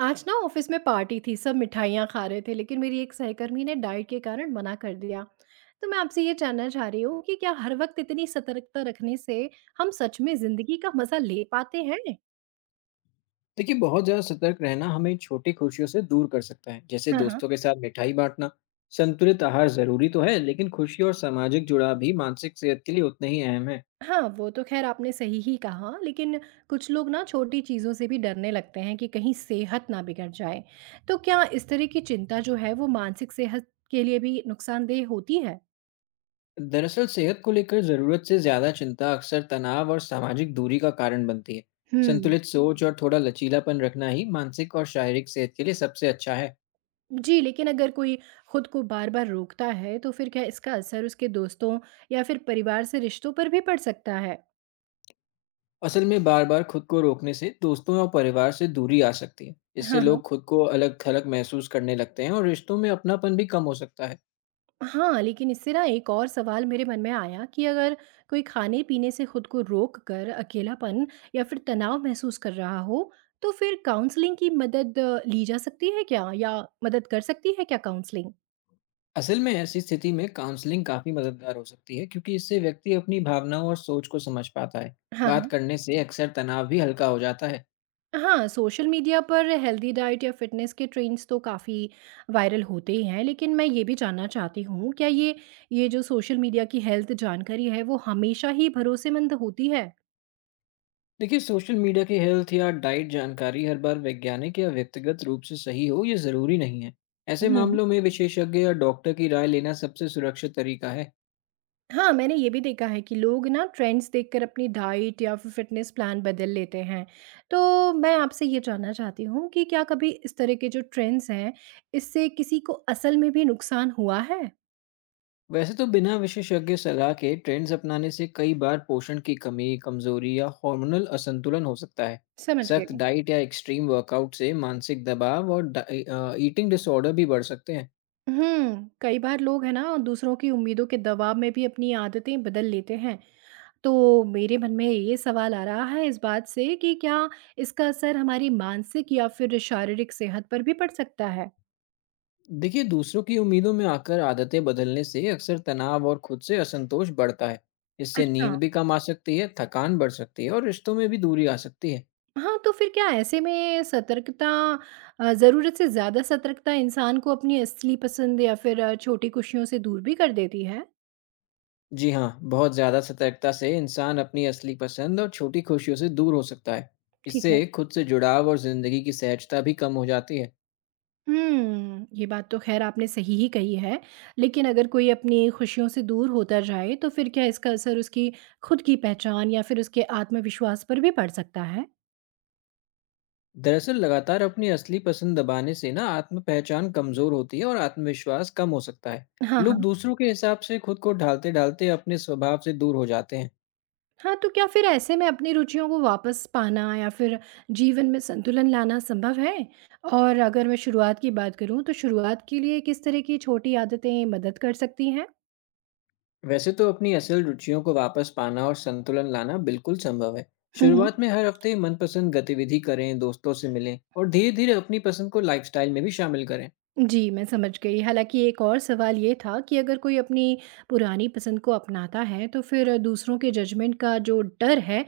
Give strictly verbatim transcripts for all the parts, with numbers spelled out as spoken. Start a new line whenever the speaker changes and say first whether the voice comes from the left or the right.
right: आज ना ऑफिस में पार्टी थी सब मिठाइयाँ खा रहे थे लेकिन मेरी एक सहकर्मी ने डाइट के कारण मना कर दिया। तो मैं आपसे ये जानना चाह रही हूँ कि क्या हर वक्त इतनी सतर्कता रखने से हम सच में जिंदगी का मजा ले पाते हैं।
left: देखिए, बहुत ज़्यादा सतर्क रहना हमें छोटी खुशियों से दूर कर सकता है, जैसे
right: हाँ हाँ।
left: दोस्तों के साथ मिठाई बाँटना। संतुलित आहार ज़रूरी तो है, लेकिन खुशी और सामाजिक जुड़ाव भी मानसिक सेहत के लिए उतने ही अहम है।
right: हाँ वो तो खैर आपने सही ही कहा, लेकिन कुछ लोग ना छोटी चीजों से भी डरने लगते हैं कि कहीं सेहत ना बिगड़ जाए। तो क्या इस तरह की चिंता जो है वो मानसिक सेहत के लिए भी नुकसानदेह होती है।
left: दरअसल, सेहत को लेकर ज़रूरत से ज़्यादा चिंता अक्सर तनाव और सामाजिक दूरी का कारण बनती है।
right: हम्म।
left: संतुलित सोच और थोड़ा लचीलापन रखना ही मानसिक और शारीरिक सेहत के लिए सबसे अच्छा है।
right: जी, लेकिन अगर कोई खुद को बार-बार रोकता है, तो फिर क्या इसका असर उसके दोस्तों या फिर परिवार से रिश्तों पर भी पड़ सकता है?
left: असल में बार-बार खुद को रोकने से दोस्तों और परिवार से दूरी आ सकती है।
right: हाँ,
left: इससे
right: हाँ।
left: लोग खुद को अलग-थलग महसूस करने लगते हैं और रिश्तों में अपनापन भी कम हो सकता है।
right: हाँ, लेकिन इससे ना एक और सवाल मेरे मन में आया कि अगर कोई खाने-पीने से खुद को रोक कर अकेलापन या फिर तनाव महसूस कर रहा हो, तो फिर काउंसलिंग की मदद अ, ली जा सकती है क्या? या मदद कर सकती है क्या काउंसलिंग?
left: असल में ऐसी स्थिति में काउंसलिंग काफी मददगार हो सकती है क्योंकि इससे व्यक्ति अपनी भावनाओं और सोच को समझ पाता है। बात
right: हाँ।
left: करने से अक्सर तनाव भी हल्का हो जाता है।
right: हाँ, सोशल मीडिया पर हेल्दी डाइट या फिटनेस के ट्रेंड्स तो काफ़ी वायरल होते ही हैं, लेकिन मैं ये भी जानना चाहती हूँ, क्या ये ये जो सोशल मीडिया की हेल्थ जानकारी है, वो हमेशा ही भरोसेमंद होती है?
left: देखिए, सोशल मीडिया की हेल्थ या डाइट जानकारी हर बार वैज्ञानिक या व्यक्तिगत रूप से सही हो ये जरूरी नहीं है। ऐसे
right: हम्म।
left: मामलों में विशेषज्ञ या डॉक्टर की राय लेना सबसे सुरक्षित तरीका है।
right: हाँ, मैंने ये भी देखा है कि लोग ना ट्रेंड्स देखकर अपनी डाइट या फिर फिटनेस प्लान बदल लेते हैं। तो मैं आपसे ये जानना चाहती हूँ कि क्या कभी इस तरह के जो ट्रेंड्स हैं, इससे किसी को असल में भी नुकसान हुआ है?
left: वैसे तो बिना विशेषज्ञ सलाह के ट्रेंड्स अपनाने से कई बार पोषण की कमी, कमजोरी या हार्मोनल असंतुलन हो सकता है।
right: समझ
left: सख्त
right: गई।
left: डाइट या एक्सट्रीम वर्कआउट से मानसिक दबाव और ईटिंग डिसऑर्डर भी बढ़ सकते हैं।
right: हुँ, कई बार लोग है ना दूसरों की उम्मीदों के दबाव में भी अपनी आदतें बदल लेते हैं। तो मेरे मन में ये सवाल आ रहा है इस बात से कि क्या इसका असर हमारी मानसिक या फिर शारीरिक सेहत पर भी पड़ सकता है?
left: देखिए, दूसरों की उम्मीदों में आकर आदतें बदलने से अक्सर तनाव और खुद से असंतोष बढ़ता है। इससे
right: अच्छा।
left: नींद भी कम आ सकती है, थकान बढ़ सकती है और रिश्तों में भी दूरी आ सकती है।
right: हाँ, तो फिर क्या ऐसे में सतर्कता अ, ज़रूरत से ज़्यादा सतर्कता इंसान को अपनी असली पसंद या फिर अ, छोटी खुशियों से दूर भी कर देती है?
left: जी हाँ, बहुत ज़्यादा सतर्कता से इंसान अपनी असली पसंद और छोटी खुशियों से दूर हो सकता है।
right: ठीक है।
left: इससे खुद से जुड़ाव और ज़िंदगी की सहजता भी कम हो जाती है।
right: हुँ, ये बात तो ख़ैर आपने सही ही कही है। लेकिन अगर कोई अपनी खुशियों से दूर होता जाए, तो फिर क्या इसका असर उसकी खुद की पहचान या फिर उसके आत्मविश्वास पर भी पड़ सकता है?
left: दरअसल, लगातार अपनी असली पसंद दबाने से ना आत्म पहचान कमज़ोर होती है और आत्मविश्वास कम हो सकता है।
right: हाँ,
left: लोग
right: हाँ।
left: दूसरों के हिसाब से खुद को ढालते-ढालते अपने स्वभाव से दूर हो जाते हैं।
right: हाँ, तो क्या फिर ऐसे में अपनी रुचियों को वापस पाना या फिर जीवन में संतुलन लाना संभव है? और अगर मैं शुरुआत की बात करूँ, तो शुरुआत के लिए किस तरह की छोटी आदतें मदद कर सकती हैं?
left: वैसे तो अपनी असल रुचियों को वापस पाना और संतुलन लाना बिल्कुल संभव है।
right: हुँ, हुँ।
left: शुरुआत में हर हफ्ते मनपसंद गतिविधि करें, दोस्तों से मिलें और धीरे-धीरे अपनी पसंद को लाइफस्टाइल में भी शामिल करें।
right: जी, मैं समझ गई। हालाँकि एक और सवाल ये था कि अगर कोई अपनी पुरानी पसंद को अपनाता है, तो फिर दूसरों के जजमेंट का जो डर है,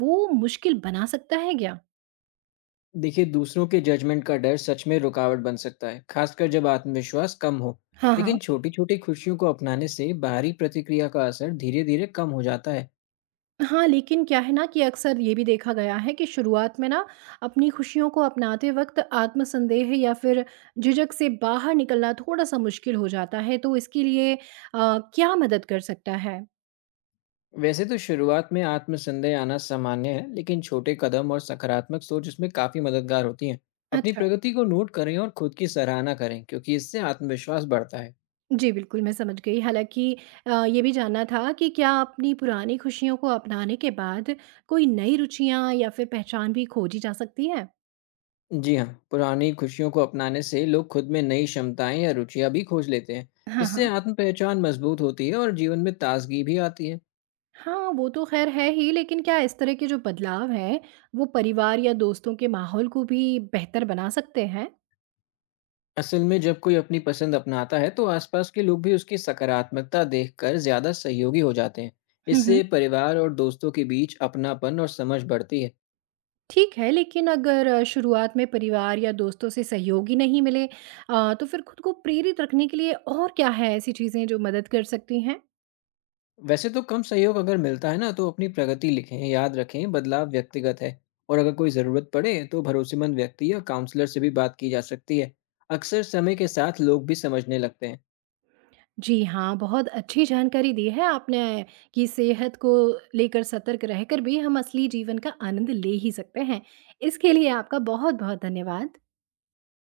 right: वो मुश्किल बना सकता है क्या?
left: देखिए, दूसरों के जजमेंट का डर सच में रुकावट बन सकता है, खासकर जब आत्मविश्वास कम हो।
right: हाँ,
left: लेकिन
right: हाँ।
left: छोटी छोटी खुशियों को अपनाने से बाहरी प्रतिक्रिया का असर धीरे धीरे कम हो जाता है।
right: हाँ, लेकिन क्या है ना कि अक्सर ये भी देखा गया है कि शुरुआत में ना अपनी खुशियों को अपनाते वक़्त आत्मसंदेह या फिर झिझक से बाहर निकलना थोड़ा-सा मुश्किल हो जाता है। तो इसके लिए अ, क्या मदद कर सकता है?
left: वैसे तो शुरुआत में आत्मसंदेह आना सामान्य है, लेकिन छोटे कदम और सकारात्मक सोच इसमें काफी मददगार होती है। अपनी प्रगति को नोट करें और खुद की सराहना करें, क्योंकि इससे आत्मविश्वास बढ़ता है।
right: जी, बिल्कुल, मैं समझ गई। हालाँकि अ, ये भी जानना था कि क्या अपनी पुरानी खुशियों को अपनाने के बाद कोई नई रुचियाँ या फिर पहचान भी खोजी जा सकती है?
left: जी हाँ, पुरानी खुशियों को अपनाने से लोग खुद में नई क्षमताएं या रुचियां भी खोज लेते हैं।
right: हाँ,
left: इससे
right: हाँ।
left: आत्म पहचान मजबूत होती है और जीवन में ताजगी भी आती है।
right: हाँ, वो तो ख़ैर है ही, लेकिन क्या इस तरह के जो बदलाव हैं, वो परिवार या दोस्तों के माहौल को भी बेहतर बना सकते हैं?
left: असल में, जब कोई अपनी पसंद अपनाता है तो आसपास के लोग भी उसकी सकारात्मकता देखकर ज्यादा सहयोगी हो जाते हैं।
right: हुँ, हुँ।
left: इससे परिवार और दोस्तों के बीच अपनापन और समझ बढ़ती है।
right: ठीक है, लेकिन अगर अ, शुरुआत में परिवार या दोस्तों से सहयोग ही नहीं मिले अ, तो फिर खुद को प्रेरित रखने के लिए और क्या है ऐसी चीज़ें जो मदद कर सकती हैं?
left: वैसे तो कम सहयोग अगर मिलता है ना तो अपनी प्रगति लिखें, याद रखें बदलाव व्यक्तिगत है। और अगर कोई ज़रूरत पड़े तो भरोसेमंद व्यक्ति या काउंसलर से भी बात की जा सकती है। अक्सर समय के साथ लोग भी समझने लगते हैं।
right: जी हाँ, बहुत अच्छी जानकारी दी है आपने कि सेहत को लेकर सतर्क रहकर भी हम असली जीवन का आनंद ले ही सकते हैं। इसके लिए आपका बहुत-बहुत धन्यवाद।